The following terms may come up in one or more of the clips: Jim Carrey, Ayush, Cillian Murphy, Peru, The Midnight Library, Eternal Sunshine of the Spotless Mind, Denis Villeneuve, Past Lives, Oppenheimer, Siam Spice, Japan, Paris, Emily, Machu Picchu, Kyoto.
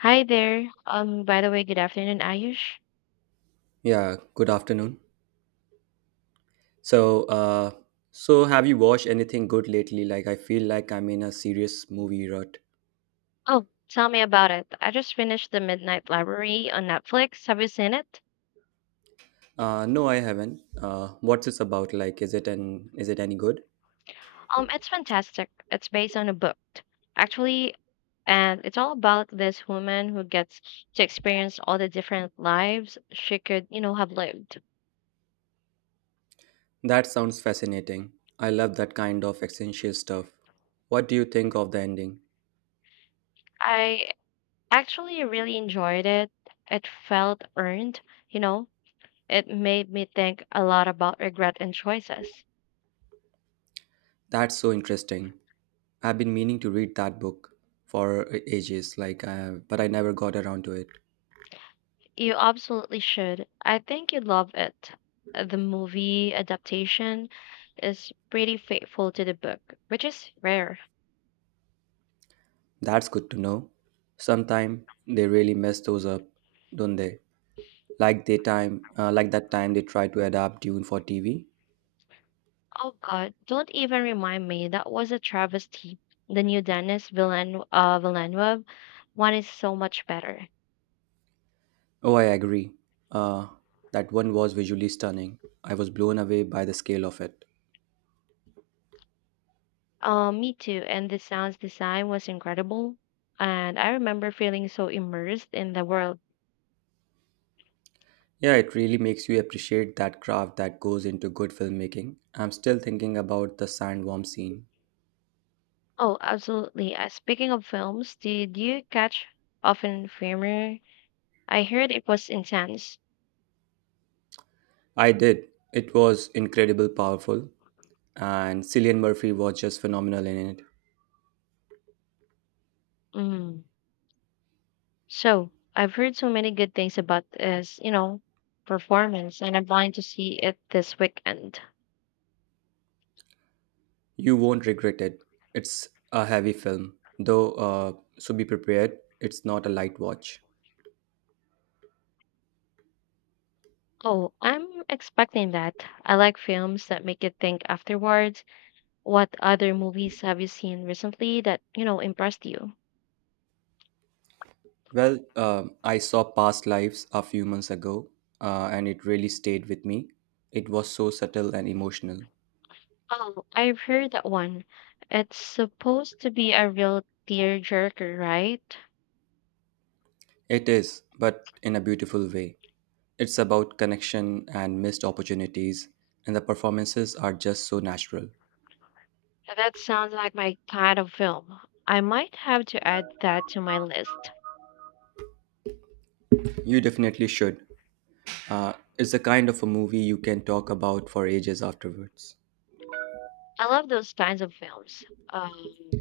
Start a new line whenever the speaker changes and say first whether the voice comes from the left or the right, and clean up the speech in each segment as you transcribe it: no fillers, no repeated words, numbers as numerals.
left: Hi there. By the way, good afternoon, Ayush.
right: Yeah, good afternoon. So, uh, so have you watched anything good lately? Like, I feel like I'm in a serious movie rut.
left: Oh, tell me about it. I just finished The Midnight Library on Netflix. Have you seen it?
right: No, I haven't. What's this about? Like, is it any good?
left: It's fantastic. It's based on a book, actually, and it's all about this woman who gets to experience all the different lives she could, have lived.
right: That sounds fascinating. I love that kind of existential stuff. What do you think of the ending?
left: I actually really enjoyed it. It felt earned, you know. It made me think a lot about regret and choices.
right: That's so interesting. I've been meaning to read that book for ages, but I never got around to it.
left: You absolutely should. I think you'd love it. The movie adaptation is pretty faithful to the book, which is rare.
right: That's good to know. Sometime they really mess those up, don't they? Like that time they tried to adapt Dune for TV.
left: Oh God, don't even remind me. That was a travesty. The new Dennis Villeneuve one is so much better.
right: Oh, I agree. uh, that one was visually stunning. I was blown away by the scale of it.
left: Me too. And the sound's design was incredible. And I remember feeling so immersed in the world.
right: Yeah, it really makes you appreciate that craft that goes into good filmmaking. I'm still thinking about the sandworm scene.
left: Oh, absolutely. Speaking of films, did you catch Oppenheimer? I heard it was intense.
right: I did. It was incredible powerful, and Cillian Murphy was just phenomenal in it.
left: Mm. So I've heard so many good things about this, performance, and I'm planning to see it this weekend.
right: You won't regret it. It's a heavy film, though so be prepared. It's not a light watch.
left: Oh, I'm expecting that. I like films that make you think afterwards. What other movies have you seen recently that, impressed you?
right: I saw Past Lives a few months ago, and it really stayed with me. It was so subtle and emotional.
left: Oh, I've heard that one. It's supposed to be a real tearjerker, right?
right: It is, but in a beautiful way. It's about connection and missed opportunities, and the performances are just so natural.
left: That sounds like my kind of film. I might have to add that to my list.
right: You definitely should. It's the kind of a movie you can talk about for ages afterwards.
left: I love those kinds of films. Um,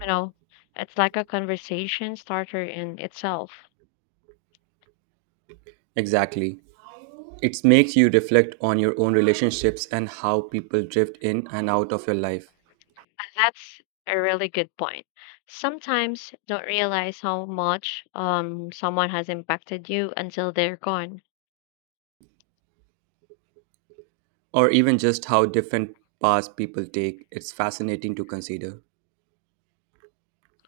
left: you know, it's like a conversation starter in itself.
right: Exactly. It makes you reflect on your own relationships and how people drift in and out of your life.
left: That's a really good point. Sometimes don't realize how much someone has impacted you until they're gone.
right: Or even just how different paths people take, it's fascinating to consider.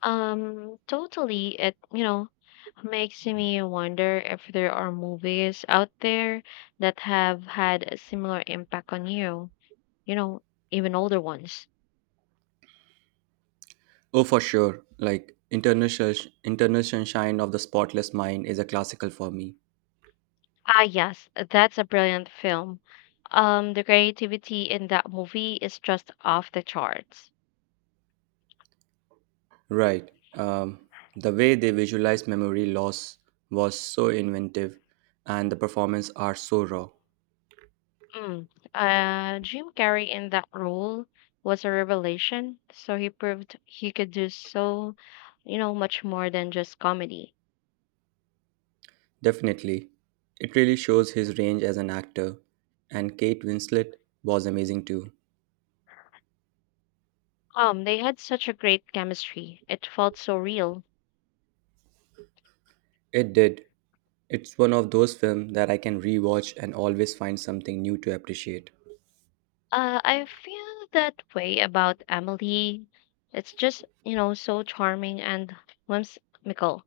left: Totally. It makes me wonder if there are movies out there that have had a similar impact on you. You know, even older ones.
right: Oh, for sure. Like, Internal Sunshine of the Spotless Mind is a classical for me.
left: Ah, yes, that's a brilliant film. The creativity in that movie is just off the charts.
right: Right. The way they visualized memory loss was so inventive, and the performance are so raw.
left: Mm. Jim Carrey in that role was a revelation, so he proved he could do so, much more than just comedy.
right: Definitely. It really shows his range as an actor, and Kate Winslet was amazing too.
left: They had such a great chemistry. It felt so real.
right: It did. It's one of those films that I can rewatch and always find something new to appreciate.
left: I feel that way about Emily. It's just, so charming and whimsical.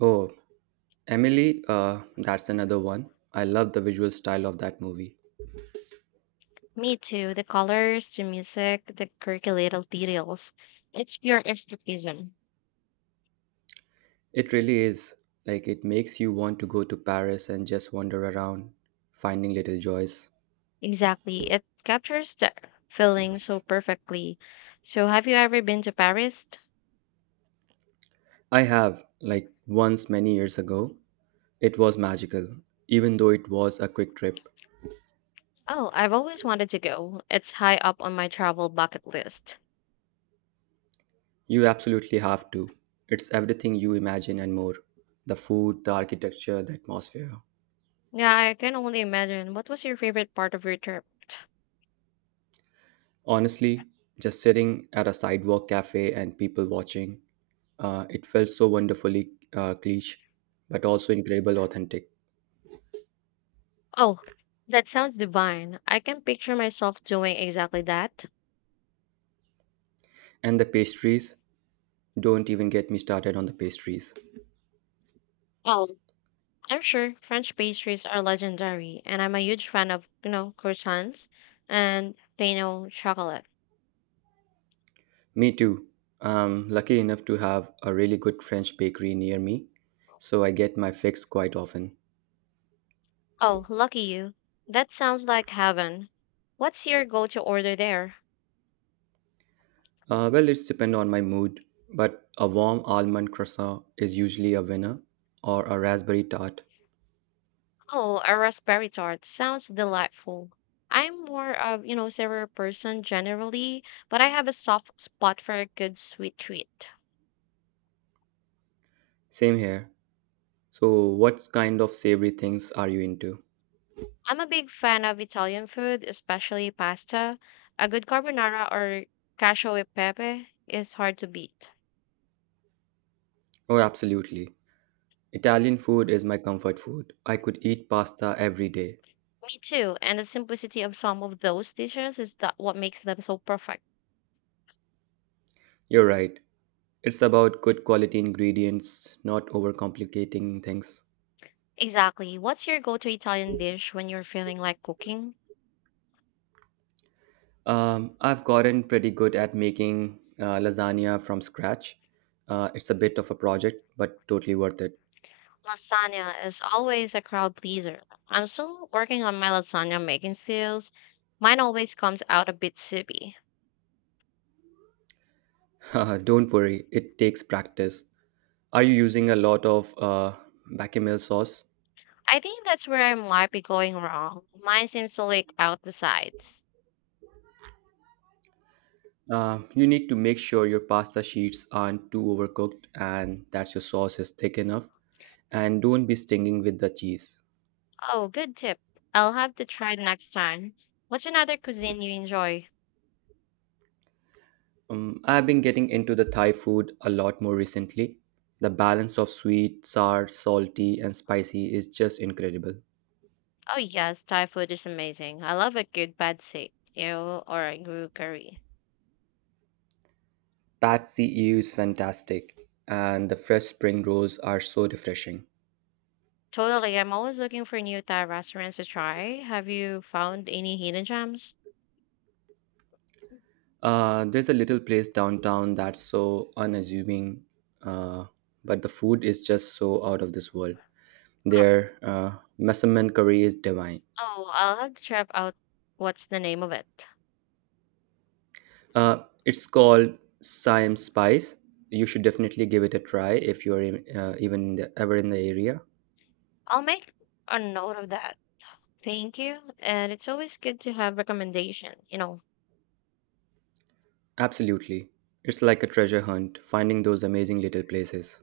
right: Oh, Emily, that's another one. I love the visual style of that movie.
left: Me too. The colors, the music, the quirky little details. It's pure escapism.
right: It really is. Like, it makes you want to go to Paris and just wander around, finding little joys.
left: Exactly. It captures the feeling so perfectly. So, have you ever been to Paris?
right: I have, like, once many years ago. It was magical, even though it was a quick trip.
left: Oh, I've always wanted to go. It's high up on my travel bucket list.
right: You absolutely have to. It's everything you imagine and more: the food, the architecture, the atmosphere.
left: Yeah, I can only imagine. What was your favorite part of your trip?
right: Honestly, just sitting at a sidewalk cafe and people watching, it felt so wonderfully cliche, but also incredible authentic.
left: Oh, that sounds divine. I can picture myself doing exactly that.
right: And the pastries, don't even get me started on the pastries.
left: Oh. I'm sure French pastries are legendary, and I'm a huge fan of, croissants and pain au chocolate.
right: Me too. I'm lucky enough to have a really good French bakery near me, so I get my fix quite often.
left: Oh, lucky you. That sounds like heaven. What's your go-to order there?
right: Well, it's depend on my mood, but a warm almond croissant is usually a winner, or a raspberry tart.
left: Oh, a raspberry tart. Sounds delightful. I'm more of, savory person generally, but I have a soft spot for a good sweet treat.
right: Same here. So, what kind of savory things are you into?
left: I'm a big fan of Italian food, especially pasta. A good carbonara or cacio e pepe is hard to beat.
right: Oh, absolutely. Italian food is my comfort food. I could eat pasta every day.
left: Me too. And the simplicity of some of those dishes is that what makes them so perfect.
right: You're right. It's about good quality ingredients, not overcomplicating things.
left: Exactly. What's your go-to Italian dish when you're feeling like cooking?
right: I've gotten pretty good at making lasagna from scratch. It's a bit of a project, but totally worth it.
left: Lasagna is always a crowd pleaser. I'm still working on my lasagna making skills. Mine always comes out a bit soupy.
right: Don't worry, it takes practice. Are you using a lot of bechamel sauce?
left: I think that's where I might be going wrong. Mine seems to leak out the sides.
right: You need to make sure your pasta sheets aren't too overcooked and that your sauce is thick enough. And don't be stinging with the cheese.
left: Oh, good tip. I'll have to try next time. What's another cuisine you enjoy?
right: I've been getting into the Thai food a lot more recently. The balance of sweet, sour, salty, and spicy is just incredible.
left: Oh yes, Thai food is amazing. I love a good pad thai ew, or a grue curry.
right: Pad see ew is fantastic, and the fresh spring rolls are so refreshing.
left: Totally, I'm always looking for new Thai restaurants to try. Have you found any hidden gems?
right: There's a little place downtown that's so unassuming, uh, but the food is just so out of this world.
left: Oh,
right: Their measurement curry is divine.
left: oh, I'll have to check out what's the name of it.
right: It's called Siam Spice. You should definitely give it a try if you're in, even in the, ever in the area.
left: I'll make a note of that. Thank you. And it's always good to have recommendation. You know,
right: Absolutely. It's like a treasure hunt, finding those amazing little places.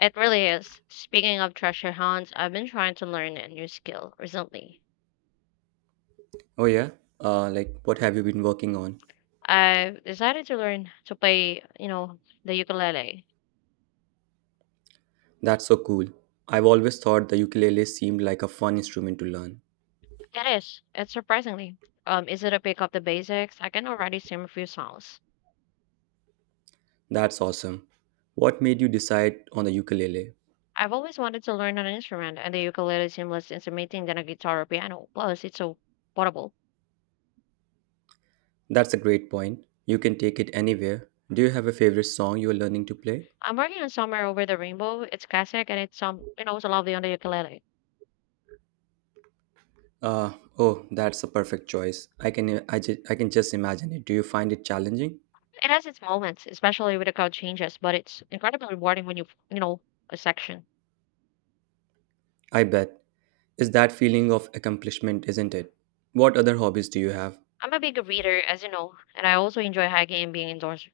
left: it really is. Speaking of treasure hunts, I've been trying to learn a new skill recently.
right: Oh, yeah? Like, what have you been working on?
left: I've decided to learn to play, the ukulele.
right: That's so cool. I've always thought the ukulele seemed like a fun instrument to learn.
left: It is. It's surprisingly. Is it a pick up the basics? I can already sing a few songs.
right: That's awesome. What made you decide on the ukulele?
left: I've always wanted to learn an instrument, and the ukulele seems less intimidating than a guitar or piano. Plus, it's so portable.
right: That's a great point. You can take it anywhere. Do you have a favorite song you're learning to play?
left: I'm working on Somewhere Over the Rainbow. It's classic, and it's it's lovely on the ukulele.
right: Uh, oh, that's a perfect choice. I can just imagine it. Do you find it challenging?
left: It has its moments, especially with the chord changes, but it's incredibly rewarding when you, you know, a section.
right: I bet. It's that feeling of accomplishment, isn't it? What other hobbies do you have?
left: I'm a big reader, as you know, and I also enjoy hiking and being indoors.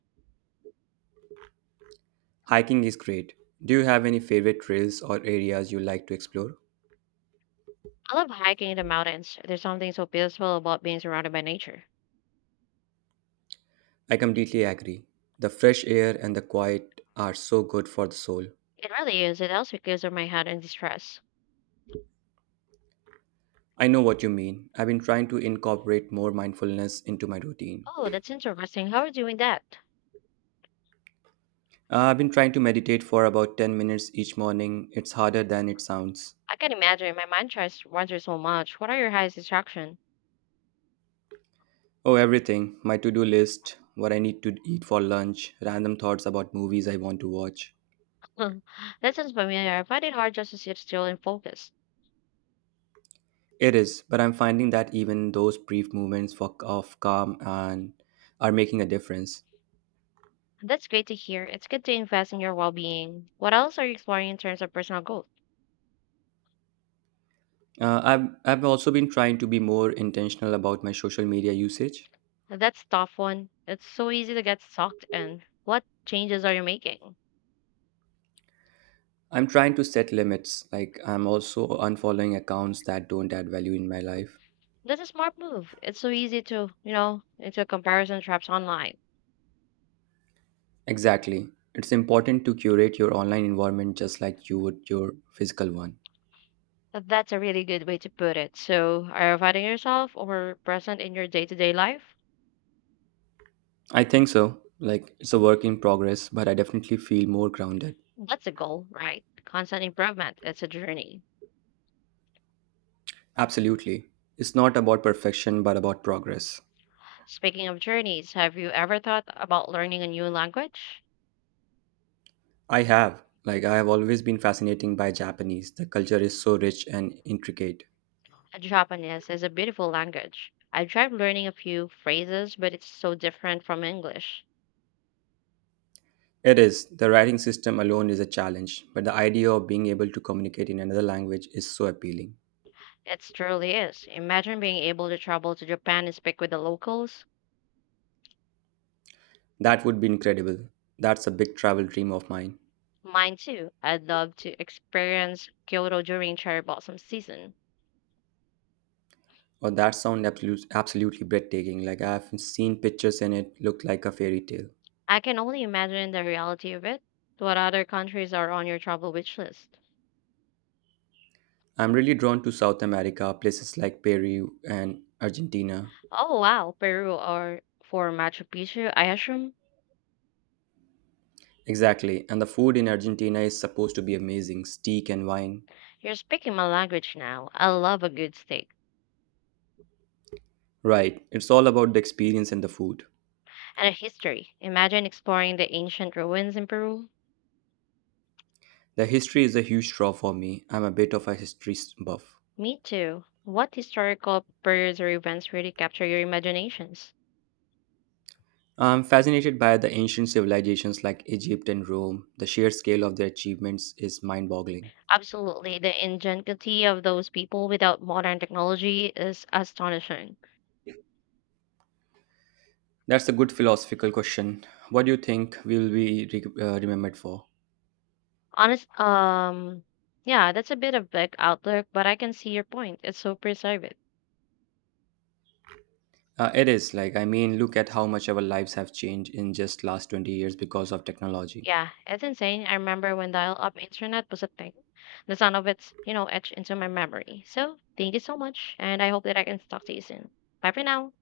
right: Hiking is great. Do you have any favorite trails or areas you like to explore?
left: I love hiking in the mountains. There's something so peaceful about being surrounded by nature.
right: I completely agree. The fresh air and the quiet are so good for the soul.
left: It really is. It also clears up my head and distress.
right: I know what you mean. I've been trying to incorporate more mindfulness into my routine.
left: Oh, that's interesting. How are you doing that?
right: I've been trying to meditate for about 10 minutes each morning. It's harder than it sounds.
left: I can imagine. My mind tries to wander so much. What are your highest distraction?
right: Oh, everything. My to do list, what I need to eat for lunch, random thoughts about movies I want to watch.
left: That sounds familiar. I find it hard just to sit still and focus.
right: It is, but I'm finding that even those brief moments of calm and are making a difference.
left: That's great to hear. It's good to invest in your well-being. What else are you exploring in terms of personal growth?
right: I've also been trying to be more intentional about my social media usage.
left: That's tough one. It's so easy to get sucked in. What changes are you making?
right: I'm trying to set limits, like, I'm also unfollowing accounts that don't add value in my life.
left: That's a smart move. It's so easy to, into a comparison traps online.
right: Exactly. It's important to curate your online environment just like you would your physical one.
left: That's a really good way to put it. So, are you finding yourself or present in your day to day life?
right: I think so. Like, it's a work in progress, but I definitely feel more grounded.
left: That's a goal, right? Constant improvement. It's a journey.
right: Absolutely. It's not about perfection, but about progress.
left: Speaking of journeys, have you ever thought about learning a new language?
right: I have. Like, I have always been fascinated by Japanese. The culture is so rich and intricate.
left: Japanese is a beautiful language. I've tried learning a few phrases, but it's so different from English.
right: It is. The writing system alone is a challenge, but the idea of being able to communicate in another language is so appealing.
left: It truly is. Imagine being able to travel to Japan and speak with the locals.
right: That would be incredible. That's a big travel dream of mine.
left: Mine too. I'd love to experience Kyoto during cherry blossom season.
right: Or that sound absolute, Absolutely breathtaking. Like, I have seen pictures and it looked like a fairy tale.
left: I can only imagine the reality of it. What other countries are on your travel wish list?
right: I'm really drawn to South America, places like Peru and Argentina.
left: Oh wow, Peru or for Machu Picchu, I assume.
right: Exactly, and the food in Argentina is supposed to be amazing steak and wine.
left: You're speaking my language now. I love a good steak.
right: Right, it's all about the experience and the food.
left: And a history. Imagine exploring the ancient ruins in Peru.
right: The history is a huge draw for me. I'm a bit of a history buff.
left: Me too. What historical periods or events really capture your imaginations?
right: I'm fascinated by the ancient civilizations like Egypt and Rome. The sheer scale of their achievements is mind boggling.
left: Absolutely. The ingenuity of those people without modern technology is astonishing.
right: That's a good philosophical question. What do you think remembered for?
left: Honest, yeah, that's a bit of black outlook, but I can see your point. It's so preserved.
right: It is like I mean, look at how much our lives have changed in just last 20 years because of technology.
left: Yeah, it's insane. I remember when dial-up internet was a thing. The sound of it's, etched into my memory. So thank you so much, and I hope that I can talk to you soon. Bye for now.